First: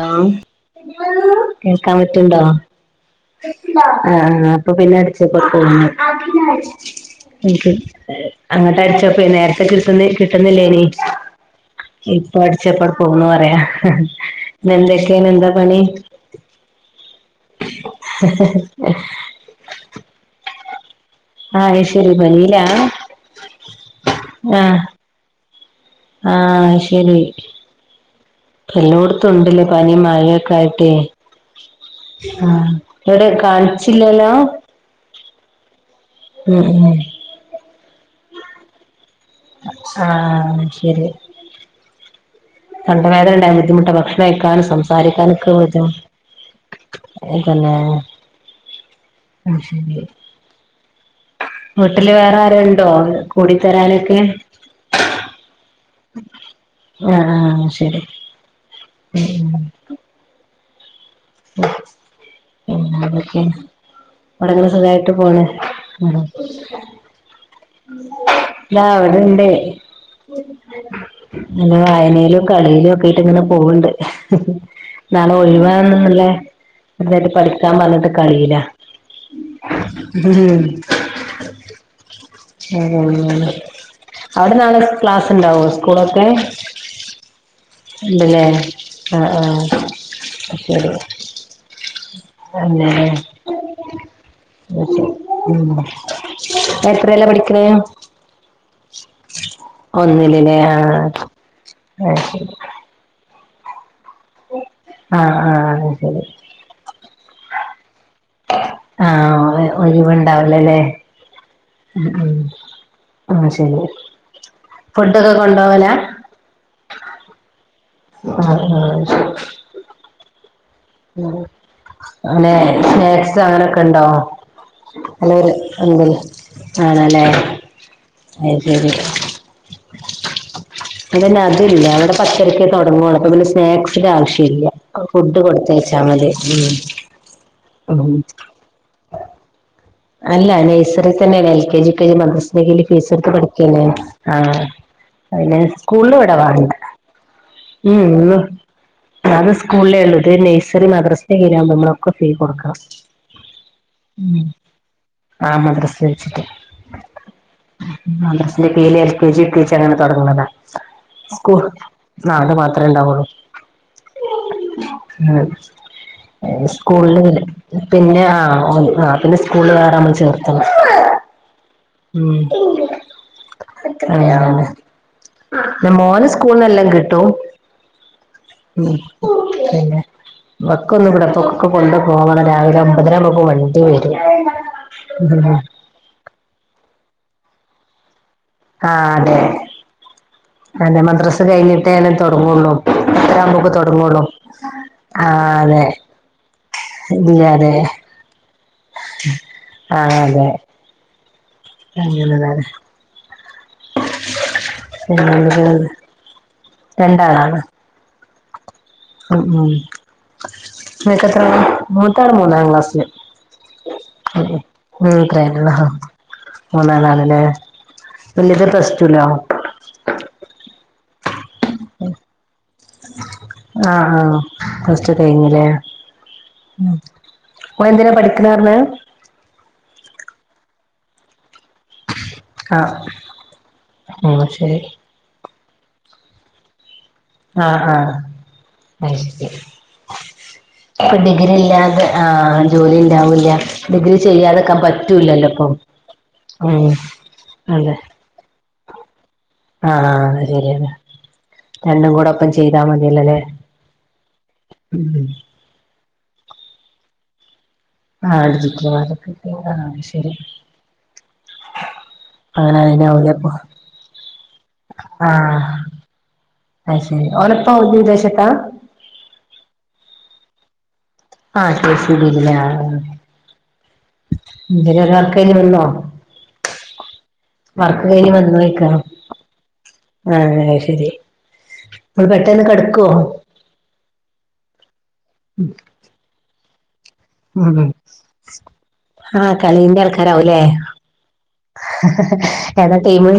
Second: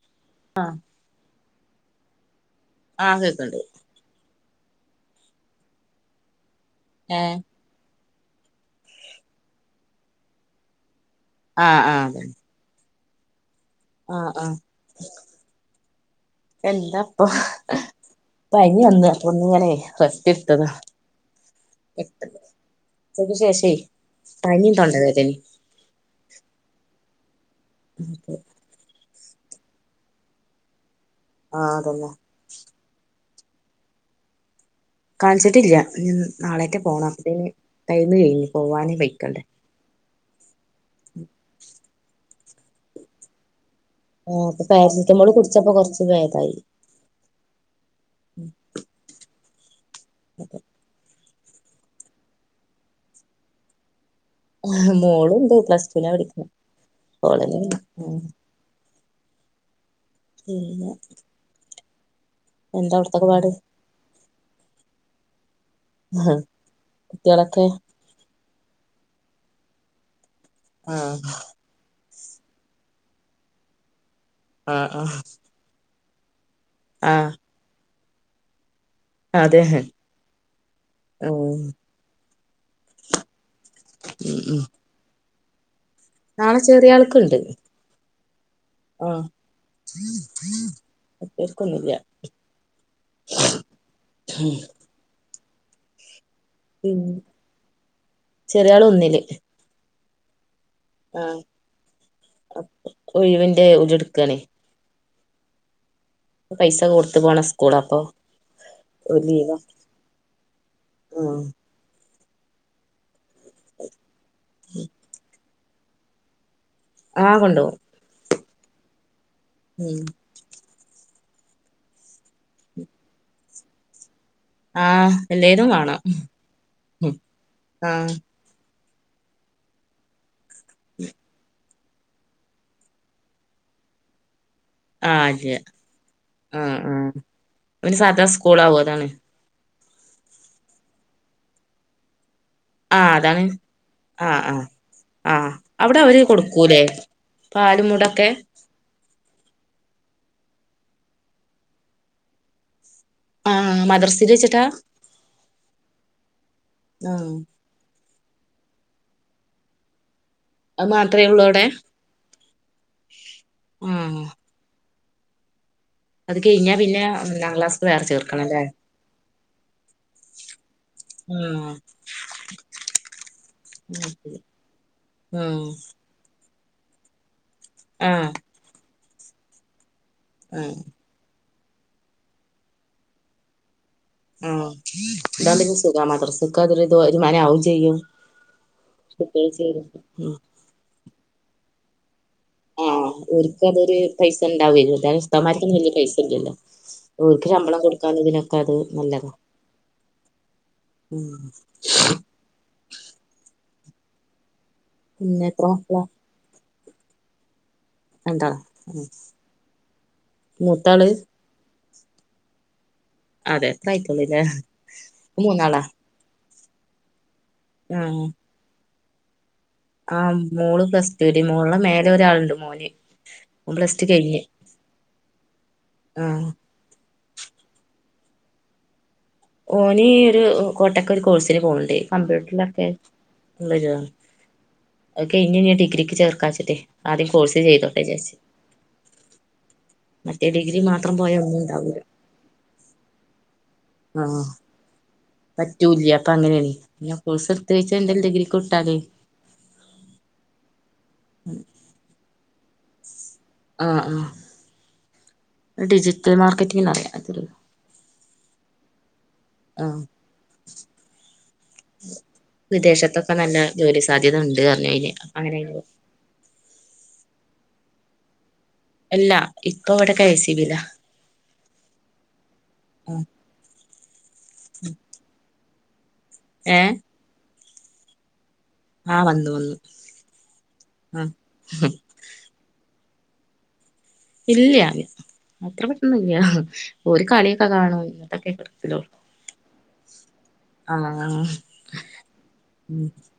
ആ ആ കേൾക്കാൻ പറ്റ്ണ്ടോ ആ കേക്ക്ണ്ട് ആ ആ അപ്പൊ പിന്നെ അടിച്ചേപോലെ തോന്നുന്നു ഏഹ് എന്നിട്ട്. അങ്ങോട്ട അടിച്ചപ്പ നേരത്തെ കിട്ടുന്ന കിട്ടുന്നില്ലേനി ആഹ് ആഹ് അതെ ഇപ്പ ച്ചപ്പങ്ങട്ട് പോന്നു പറയാ ആഹ് ആഹ് എന്തൊക്കെയാ എന്താ പണി എന്താപ്പൊ പനി വന്ന്അപ്പൊ ഇങ്ങനെ റെസ്റ്റിട് ത്തതാ ആഹ് അയ്ശരി പനിയിലാ ഉച്ചക്ക് ശേഷേ പനിയും തൊണ്ടവേദനീം ആ ശരി [inaudible] എല്ലോടത്തും ഉണ്ടല്ലേ പനിയും മഴൊക്കെ ആയിട്ട് ആ അതന്നെ ആ എവിടെ കാണിച്ചില്ലല്ലോ കാണിച്ചിട്ടില്യ ഈ ഉം നാളെറ്റെ ഈ ഉം പോണം അയിന് മരുന്ന് കഴിഞ്ഞു പോവാന് ബൈക്കണ്ടെ ആ ശരി തൊണ്ടവേദന ഉണ്ടായ ബുദ്ധിമുട്ടാ ഭക്ഷണം ആഹ് അപ്പൊ കഴിക്കാനും പാരസെറ്റമോള് സംസാരിക്കാനൊക്കെ കുടിച്ചപ്പോ ബുദ്ധിമു കൊറച്ച് ഭേദായി ഏ തന്നെ ഉം [inaudible] വീട്ടില് വേറെ ആരുണ്ടോ കൂടിത്തരാനൊക്കെ ഉം മോളുണ്ട് പ്ലസ്ടുവിന പഠിക്കുന്നെ ആഹ് ഓള ആഹ് എന്തെങ്കിലും ശരി ഉം ഉം പിന്നെ [inaudible] എന്താ പിന്ന അവിടത്തൊക്കെ എന്തൊക്കെ പാട് അവിടെങ്ങനെ സുഖായിട്ട് പോണ് കുട്ട്യാളൊക്കെ ദാ അവിടെണ്ടേ ആ നല്ല വായനയിലും കളിയിലും ഒക്കെ ആയിട്ട് അങ്ങനെ പോവ്ണ് ണ്ട് ആഹ് ആഹ് നാളെ ഒഴിവാ ആണ്ല്ലെ ആഹ് നന്നായിട്ട് പഠിക്കാൻ പറഞ്ഞിട്ട് കളിയിലാ അതെ ഹെ ആ ഉം അങ്ങനെ അവിടെ നാളെ ക്ലാസ്സ് ഉണ്ടാവോ സ്കൂളൊക്കെ നാളെ ചെറിയ ആൾക്കുണ്ട് ഉണ്ടല്ലെ ആഹ കേൾക്കുന്നില്ല [inaudible] [inaudible] ഉം പിന്നെ എത്രല പഠിക്കണെ ചെറിയാള് ഒന്നിലില്ലേ ആഹ ആഹ ഒഴിവിന്റെ ഉടെടുക്കണേ ആഹ ആഹ എന്നാ ശരി പൈസ കൊടുത്തു പോണ സ്കൂള അപ്പൊ ആഹ ഒഴിവുണ്ടാവുലല്ലേ മ്മ് ഉം ഉം ആഹ ശരി ഫുഡൊക്കെ കൊണ്ട്പോവലാ ആഹ കൊണ്ടുപോകും ആഹ് ആഹ് ശെരി ഉം ഉം അങ്ങനെ സ്നാക്സ് അങ്ങനെയൊക്കെ ഉണ്ടോ ആഹ് നല്ലരു എല്ലേതും വാണം അമ്പ ആണല്ലേ അത്ശരി ഇത് പിന്നെ അത് ഇല്ല അവിടെ പത്തരക്കേ തുടങ്ങുവൊള്ള് അപ്പൊ പിന്നെ സ്നാക്സിന്റെ ആവശ്യം ഇല്ല ആഹ് ഫുഡ് ഇല്ല കൊടുത്തയച്ചാൽ മതി ഉം ഉം പുലാവ് അതാണ് അല്ല നഴ്സറിൽ തന്നെയാണ് എൽ കെ ജി മദ്രസ നഖേൽ ഫീസ് ആഹ് എടുത്ത് അതാണ് പഠിക്കാണ് ആഹ് ആഹ ആഹ് ആഹ് പിന്നെ അവിടെ സ്കൂളില് അവര് ഇവിടെ വേണ്ട കൊടുക്കൂലേ പാലും ഉം മുടൊക്കെ അത് സ്കൂളിലെ ഉള്ളൂ നഴ്സറി മദ്രസ കീഴിലാകുമ്പോ നമ്മളൊക്കെ ഫീ കൊടുക്കണം ആഹ് മദ്രസിൽ വെച്ചിട്ടാ ആഹ മദ്രസ വെച്ചിട്ട് ആഹ് ക്ലസിന്റെ കീയില് എൽ കെ ജി ടീച്ചറാണ്ട് തൊടങ്ങുന്നതാ അത് മാത്രേ ഉള്ളൂ അവിടെ സ്കൂള് നാകെ മാത്രേ ഇണ്ടാവുള്ളൂ ആഹ് ഉം അത് കഴിഞ്ഞാ പിന്നെ സ്കൂളില് ഒന്നാം ക്ലാസ്ക്ക് വേറെ പിന്നെ ചേർക്കണം ല്ലേ ആഹ് ആഹ് പിന്നെ സ്കൂള് വേറെ നമ്മൾ ചേർത്തണം മ്മ് ആഹ് പിന്നെ മോന് സ്കൂളിനെല്ലാം കിട്ടും ആഹ ഉം പിന്നെ ആഹ് ഇവക്കൊന്നും വിടെ പോ കൊണ്ട് പോവണം രാവിലെ ഒമ്പതരാകുമ്പോക്ക് വണ്ടി വരും ഉം ന്നാ പിന്നെ സുഖമാണ് മദ്രസ്ക്ക് അതൊരു വരുമാനം ആകും ചെയ്യും ആഹ് അതെ കുട്ടികൾ ചേരും ഉം അതെ മദ്രസ കഴിഞ്ഞിട്ടേ ത് തൊടങ്ങൊള്ളൂ ആഹ് ഓര്ക്ക് അതൊരു പൈസ ഉണ്ടാവൊല്ലോ ഉസ്താദ് ആഹ് മാർക്കൊന്നും അതെ വലിയ പൈസ ഇല്ലല്ലോ ഇല്ല ഓര്ക്ക് അതെ ശമ്പളം കൊടുക്കാൻ ഇതിനൊക്കെ അത് നല്ലതാ ആഹ് അതെ ഉം അങ്ങനെതാണ് പിന്നെ [inaudible] എത്ര മക്കളാ രണ്ടാളാണ് രണ്ടാളാ ഉം ഉം മൂത്താള് നിങ്ങക്കെത്ര ആളാ മൂത്താള് മൂന്നാം ക്ലാസില് അതെ എത്ര ആയിട്ടൊള്ളൂല്ലേ ഉം മൂന്നാളാ [inaudible] മൂന്നാല് ആള് ല്ലേ ആഹ വലുത് പ്ലസ് ടു ആ ആഹ മോള് പ്ലസ്സ്റ്റുല് മോള് മേലെ ഒരാളുണ്ട് മോന് ഓൻ പ്ലസ് ടു ആഹ ആഹ കഴിഞ്ഞ് പ്ലസ്ടു കഴിഞ്ഞില്ലേ ആഹ് ഉം ഓൾ എന്തിനാ പഠിക്ക്ണ് പറഞ്ഞ് ഓന് ഒരു കോട്ടക്കെ ഒരു കോഴ്സിന് പോണുണ്ട് കമ്പ്യൂട്ടർ ആഹ് ഉം ശരി അത് കഴിഞ്ഞ് ഇനി ഡിഗ്രി ക്ക് ചേർക്കാച്ച്ട്ടെയ് ആദ്യം കോഴ്സ് ആഹ് ചെയ്തോട്ടെ ആഹ് വിചാരിച്ച് മറ്റേ ഡിഗ്രി മാത്രം ഇപ്പൊ പോയാ ഡിഗ്രി ഒന്നും ഉണ്ടാവൂല ഇല്ലാതെ ആഹ ജോലി ഉണ്ടാവൂല്ല ഡിഗ്രി ആഹ് ചെയ്യാതെക്കാൻ പറ്റൂ പറ്റൂല്ല്യ അപ്പൊ അങ്ങനെയാണ് ഞ് കോഴ്സ് അതെ എടുത്ത് എന്ത ഡിഗ്രിക്ക് വിട്ടാലേ ആഹ് ആഹ് അ ശരിയാണ് രണ്ടും കൂടെ ഒപ്പം ചെയ്താ മതീല്ലല്ലേ അല്ലേ ആഹ ആഹ ഡിജിറ്റൽ മാർക്കറ്റിംഗ്ന്ന് പറയാ അതിന് ആഹ് ഡിജിറ്റൽ മാർക്കറ്റിംഗ് ആഹ് അത് ശരിയാ വിദേശത്തൊക്കെ നല്ല ജോലി സാധ്യത ണ്ട് പറഞ്ഞ് അയിന് അപ്പൊ അങ്ങനെ അ ശരി ഓന്റെപ്പ വിദേശത്താ അല്ലാ ഇപ്പ ഇവിടെ കെ എസ് ബി യിലാ ആഹ് കെ എസ് ഇ ബി യില് ലേ ആഹ് എന്തരൊരാൾക്കായ് വന്നോ? ഏഹ്. വർക്ക് കയ്ഞ്ഞ് വന്നോയ്ക്ക. ആഹ് വന്നു വന്നു ആ ആ അഹ് ശെരി ആഹ് ഇങ്ങൾ പെട്ടെന്ന് കെടക്കോ? ഇല്ല്യ അത്ര പെട്ടന്നൊന്നുഇല്ല ഓല് കളിയൊക്കെ ഉം കാണു ഇങ്ങട്ടൊക്കെ കെടക്കലുള്ളു. ആഹ് കളിന്റെ ആൾക്കാരാവുല്ലേ ഏതാ ടീമ്?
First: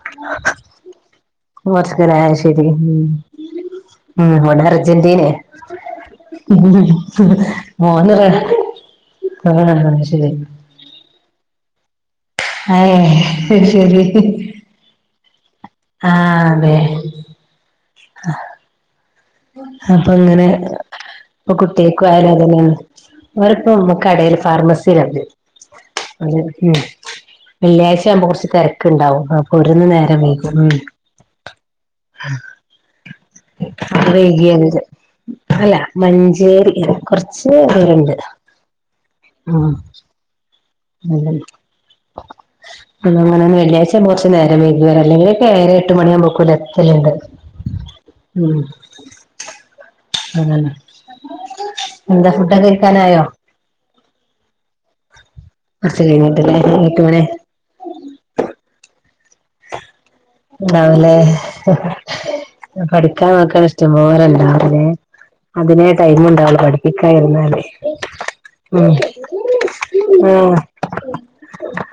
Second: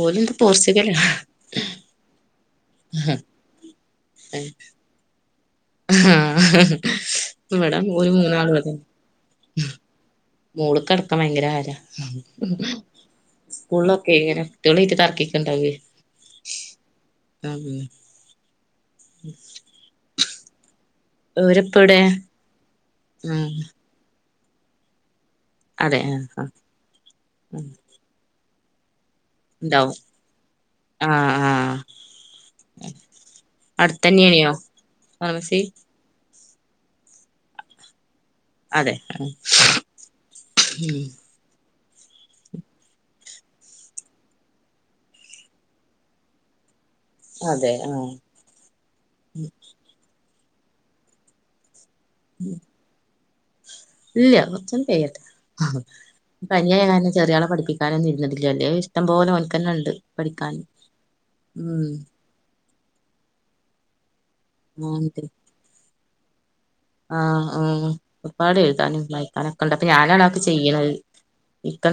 ഓലൊന്താ പോർച്കലാ ഹ്. അതെലെ അഹ് ശെരി ഉം ഏ ഉംഇവിടെ അർജന്റീനെ. ആഹ് ഉംഹ് ഉംഹ്. ഇവിടെ ഒരു ഓന് മൂന്നാളും അതെ റൊനാ ആ അഹ് ശെരി. മോള്ക്കടക്കം ഭയങ്കര ഹരാ. അഹേ അഹ് ശെരി കുട്ടികളായിട്ട് തർക്കിക്കണ്ടാവേ ആഹ് അതെ. [unintelligible] ആഹ്. അപ്പൊ അങ്ങനെ ഹ്. ഇപ്പൊ ഓരിപ്പവിടെ കുട്ടിയാക്കയാലും അതെന്നേണ് ആഹ് അവര്പ്പ കടേൽ ഫാർമസിയിലാണ്. അതെ ആഹ് ഓൽ ആഹ് ഉം വെള്ളിയാഴ്ച ആവുമ്പോ കൊറച്ച് തെരക്ക്ണ്ടാവും. ഓരുന്ന് നേരം വൈകും ഉം. ആ ആഹ് അത് അടുത്തെന്നെയ്നിയോ വൈകിയത് ഫർമസി. അല്ല മഞ്ചേരി കൊറച്ച് ദൂരണ്ട്. അതെ ആഹ് ഉം അതന്നെ. ഇന്നഅങ്ങനെന്ന് വെള്ളിയാഴ്ചാവുമ്പൊ കൊറച്ച് നേരം വൈകും അല്ലെങ്കി എഴര എട്ട് മണിയാുമ്പോക്കും ഇവടെത്തലുണ്ട്. അതെ ആഹ്. ഉം. [inaudible] അതെന്നെ എന്താ ഫുഡൊക്കെ കയ്ക്കാനായോ? ഇല്ല കൊർച്ചാണ്ട് കയ്യട്ടെ അഹ് കൊറച്ച് കഴിഞ്ഞിട്ട്ല്ലേ പനിയായ എട്ട് കാരണം മണി ചെറിയ ആളെ പഠിപ്പിക്. ക്കാനൊന്നും ഇരുന്നിട്ടില്ല വല്യോൻക് ഇഷ്ട്ടംപോലെ ഓൻക്കന്നെ ഇണ്ട്. ഉണ്ടാവുലേ പഠിക്കാൻ നോക്കാണ ഇഷ്ടം പോലണ്ടാവും. അതെ മോൻണ്ട് അതിനെ ടൈമ്ണ്ടാവുള്ളു ഇബടിം. ആഹ് ഉം ഒരുപാട് എഴുതാനും വായിക്കാനൊക്കെണ്ട് അപ്പൊ ഞാനാണതൊക്കെ ചെയ്യ്ണത്.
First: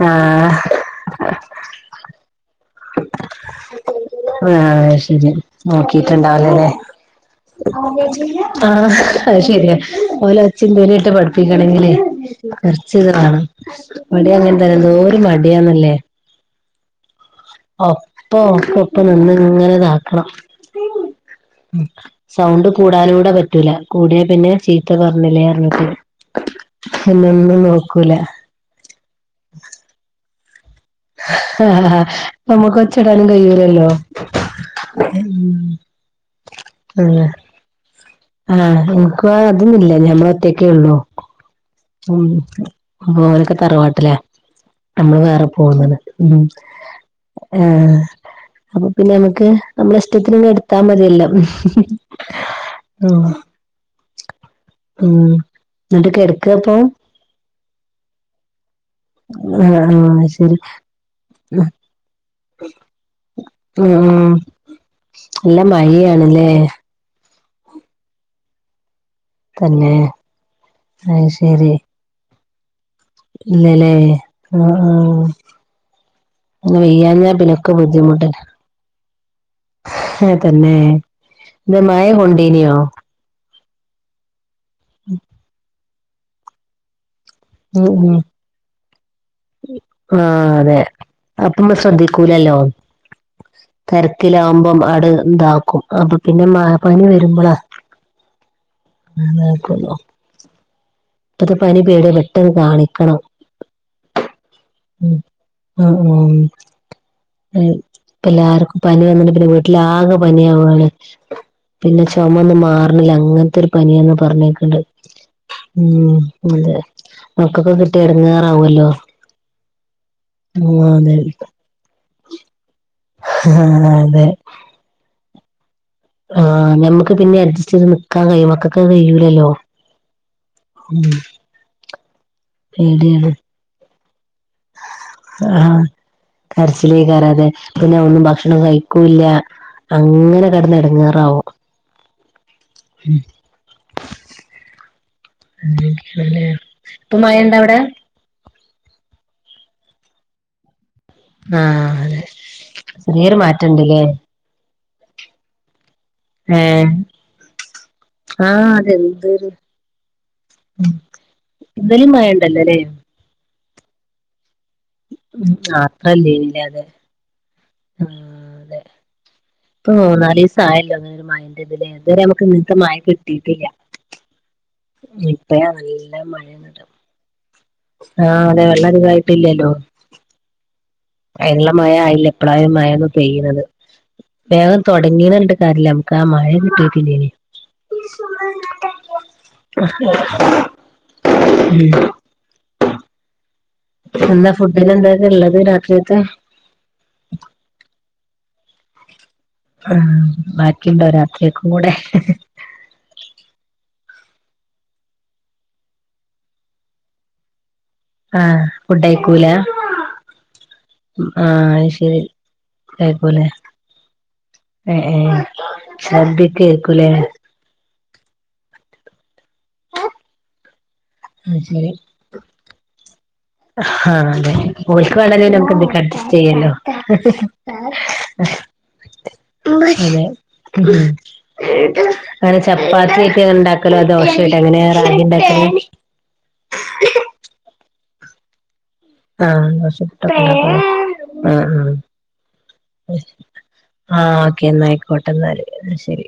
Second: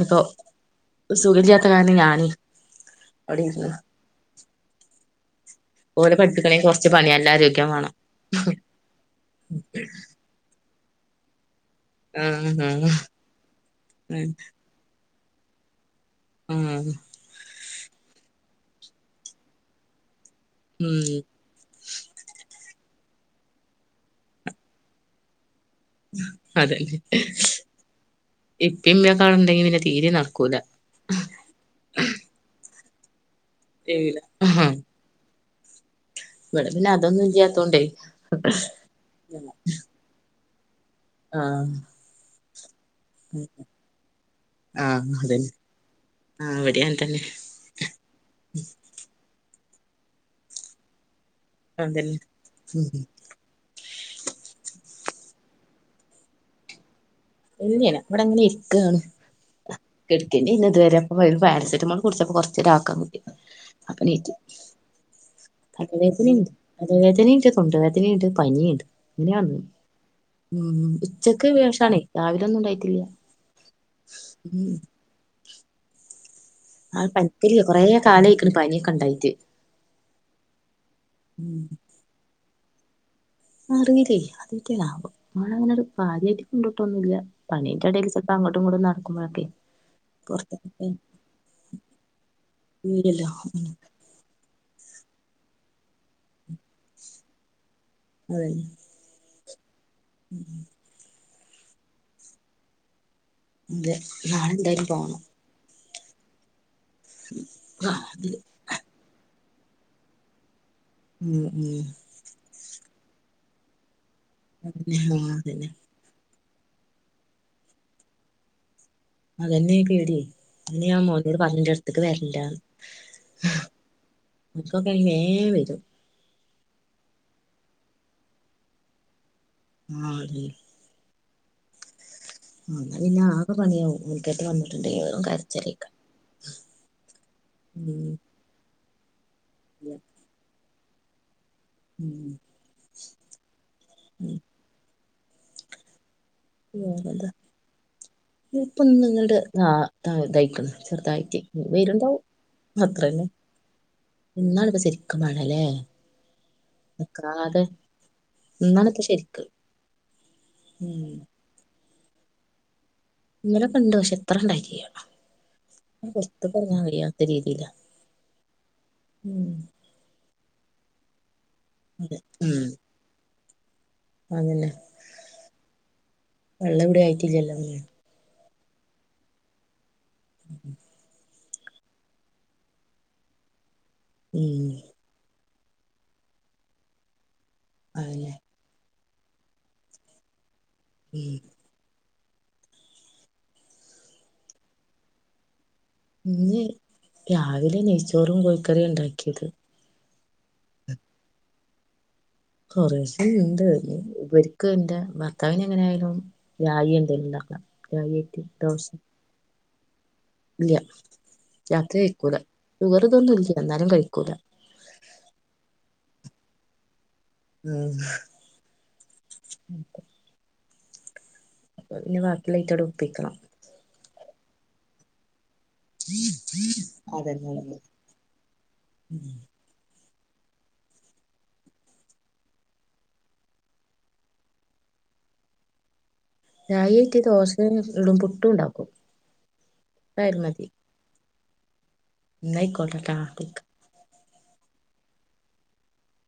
ആഹ്. ഇപ്പ സുഖല്ലാത്ത കാരണം ഞാനുര് അവിടെര്ന്ന്. ആ അഹ് ശെരി. ഓലെ പഠിപ്പിക്കണെ നോക്കിട്ട്ണ്ടാവൂലല്ലേ കൊറച്ച് പണി നല്ല ആരോഗ്യം വേണം ആഹ്. അഹ് ശെരിയാ ഓലെ ഒച്ചിം വിളിട്ട് പഠിപ്പിക്കണെങ്കിലേ. ആഹ് കൊർച്ച് ഇത് ആഹ് വാണം ഇവടീം അങ്ങൻതന്നെ എന്തോര് മടിയാന്നല്ലേ. ഉം. ഒപ്പ ഒക്കെ ഒപ്പ നിന്ന്ങ്ങനെ ഇതാക്കണം. ഉം സൗണ്ട് കൂടാനൂടെ പറ്റൂല കൂടിയാ പിന്നെ ചീത്ത പറഞ്ഞില്ലേ പർഞ്ഞിട്ട്. പിന്നെ ഒന്നും നോക്കൂലേ ഇപ്പിം ഇമ്മിയൊക്കെ ആടെ ഇണ്ടെങ്കി പിന്നെ തീരെ നടക്കൂല. ആഹ് നമ്മുക്ക് ഒച്ചടാനും കയ്യൂലല്ലോ. ഇവടെ പിന്നെ അതൊന്നും ഇല്ലാത്തോണ്ടേ. ആഹ് ഇൻക്കും അതൊന്നുല്ല ഞമ്മളൊറ്റക്കെള്ളൂ. ആഹ് ഉം ഓലൊക്കെ തറവാട്ടില ആഹ് നമ്മള് വേറെ അതന്നെ പോന്ന്ണ് ഉം. ആഹ് ഇവിടേം അങ്ങൻതന്നെ ആഹ് അപ്പൊ പിന്നെ നമുക്ക് നമ്മളെ ഇഷ്ടത്തിന് ഇങ്ങ് എടുത്താ മതിയല്ലോ. അതന്നെ ഉം. ഉം എന്നിട്ട് കെടക്കാ ഇപ്പൊ എന്നാണ് ഇവിടന്നെ ഇരിക്കാണ് ആഹ് ആഹ് കെടുക്കണ്ട ശരി ഇതുവരെ അപ്പൊ ഒരു പാരസറ്റാമോൾ കുടിച്ചപ്പൊ ഉം നല്ല മഴയാണല്ലേ തല വേദനീണ്ട് തൊണ്ട വേദനീണ്ട് പനിണ്ട് നെയാണ് തന്നെ ഉം അത് ഉച്ചക്ക് ശരി ശേഷാണേ രാവിലൊന്നും ഉണ്ടായിട്ടില്ല. ഇല്ലല്ലേ ഉം ആഹ് ആഹ് പെയ്യഞ്ഞാ പിനക്കബുദ്ധിമുട്ട് പനിക്ക ഇണ്ടായിട്ട് ആ തന്നെ ഇത് മയ കൊണ്ടേനിയോ അറിയില്ലേ അറിത്തില്ല [unintelligible] കൊണ്ടോട്ടൊന്നുല്ല ഉം പണീന്റെ ഇടേൽ ഉം ചിലപ്പ അങ്ങോട്ടും ഇങ്ങോട്ടും നടക്കുമ്പോഴൊക്കെ പുറത്തക്ക അപ്പമ്മ ശ്രദ്ധിക്കൂലല്ലോ ഉം തെര കിലാമ്പം അടു ഇതാക്കും അപ്പൊ പിന്നെ മ പനി വരുമ്പോളാ അതെ ആ നോക്കുന്നോ ഉം പ്പത്തെ പനി പേടി പെട്ടെന്ന് കാണിക്കണം. അതെ നാളെ എന്തായാലും ഉം പോണം ആഹ് ആഹ് ആ, അപ്പ അതില് എല്ലാർക്കും പനി വന്നിട്ട് പിന്നെ വീട്ടിൽ ആകെ പനിയാവാണ് ഉം ഉം ചുമ ഒന്ന് മാറണില്ല അങ്ങനത്തെ ഒരു പനിയാന്ന് പറഞ്ഞേക്കണ്ട് അതന്നെ ആ അതെന്നെ ഉം അതെ നമക്കൊക്കെ കിട്ടി ഇടങ്ങാറാവുല്ലോ അതന്നെയാ പേടിയേ അ ഞാൻ മോനോട് പറഞ്ഞ് അടുത്തേക്ക് വരില്ലാന്ന് ആഹ് ആഹ് അതെ [unintelligible] വരും ആഹ് ഞമ്മക്ക് പിന്നെ അഡ്ജസ്റ്റ് ചെയ്ത് നിക്കാൻ കഴിയും മക്കൊക്കെ കഴിയൂലല്ലോ ആഹ് അതെ ഉം ആ പിന്നെ പേടിയാണ് ആകെ പണിയാവും [unintelligible] വന്ന ആഹ് കരച്ചിലേ കാരം അത് ഉം പിന്നെ ഒന്നും ഭക്ഷണം കഴിക്കൂല്ല അങ്ങനെ കിടന്ന് എടങ്ങേറാവും ഉം ഉം അങ്ങനെ ഇരിക്കല്ലേ ഇത് ഇപ്പൊ നിങ്ങളുടെ ആ ഇതായിക്കുന്നു ചെറുതായി ആഹ് അതെ വേരുണ്ടാവും അത്രല്ലേ ചെറിയൊരു മാറ്റണ്ട്ല്ലേ എന്നാണ് ഇപ്പ ശരിക്കും മഴല്ലേ ഏഹ് നിക്കാതെ ആഹ് ഇന്നാണിപ്പ ശരിക്ക് അതെന്തര് ഉം ഇന്നലിം മഴ ഇണ്ടല്ലോ ല്ലേ ഇന്നലൊക്കെണ്ട് പക്ഷെ ഇത്ര ഇണ്ടായിട്ടില്ല ആ ഇത്രെ ഇല്ലെനിലെ അത് രീതിയില ഉം ഇപ്പ മൂന്നാലീസായല്ലോ അങ്ങനെ ഒരു മഴെന്റെ ഇതില്തെ അതെ ഇതുവരെ നമുക്ക് ഇങ്ങന്ത്തെ മഴ കിട്ടിട്ടില്ല അതെന്നെ ഇപ്പ നല്ല മഴണ്ട് ഇവിടെ ആയിട്ടില്ലല്ലോ ഉം ആഹ്‌ അതെ വെള്ളംധികായിട്ടില്ലല്ലോ [unintelligible] അയിന്ള്ള മഴ ആയില്ല ഇപ്പളാ ഈ മഴൊന്ന് പെയ്യ്ണത് ഉം വേഗം തൊ തുടങ്ങിന്ന് പറഞ്ഞിട്ട് കാര്യ ഇല്ല നമുക്ക് ആ മഴ കിട്ടീട്ടില്ലേനി അയെന്നെ [unintelligible] ഉം ഉം എന്താ ഫുഡ്ന് എന്തേര്ന്ന് ഇള്ളത് രാത്രിഒക്കെ ഇന്ന് രാവിലെ നെയ്ച്ചോറും കോഴിക്കറിയാ ഇണ്ടാക്കിയത് ആഹ്‌ ബാക്കി ഉ ണ്ടോ രാത്രിക്കക്കും കൂടെ കോറേശെ ഇണ്ട് ഇവര്ക്ക് ഇന്റെ ഭർത്താവിനെ എങ്ങനെ ആയാലും രായി എന്തേലും ഇണ്ടാക്കണം ആഹ്‌ ഫുഡയിക്കൂല ഇല്ല്യ ആഹ് രാത്രി അയ്ശരി കഴിക്കൂല ഷുഗർ ഇതൊന്നും ഇല്ല്യ എന്നാലും കഴിക്കൂല ഏഹ്‌ ഏഹ് സദ്യക്കെ ഏര്ക്കും ലെ ഉം ശരി അപ്പൊ പിന്നെ വാക്കിള്ള ഐറ്റോടെ ഒപ്പിക്കണം ആലെ ഓല്ക്ക് വേണ്ടേല് പിന്നെ നമുക്ക് എന്തിനാ അഡ്ജസ്റ്റ് ചെയ്യല്ലോ അതന്നെ അതന്നെ. അതേ [inaudible] അങ്ങനെ ചപ്പാത്തിആക്കിട്ടാ ഇണ്ടാക്കല് ദോശായിട്ടോ എങ്ങനെ റാഗി ഇണ്ടാക്കല് റായി ഏറ്റ് ദോശേം ഇടും പുട്ടും ഇണ്ടാക്കും ആ ദോശ പുട്ട് ഒക്കെ ഇണ്ടാക്കും ലെ ആഹ്‌ ഇന്നാ അയ്കോട്ടെട്ടാ വിളിക്കാ ആഹ്‌ ഓക്കെ ഇന്നായിക്കോട്ടെ ഇന്നാല് ശരി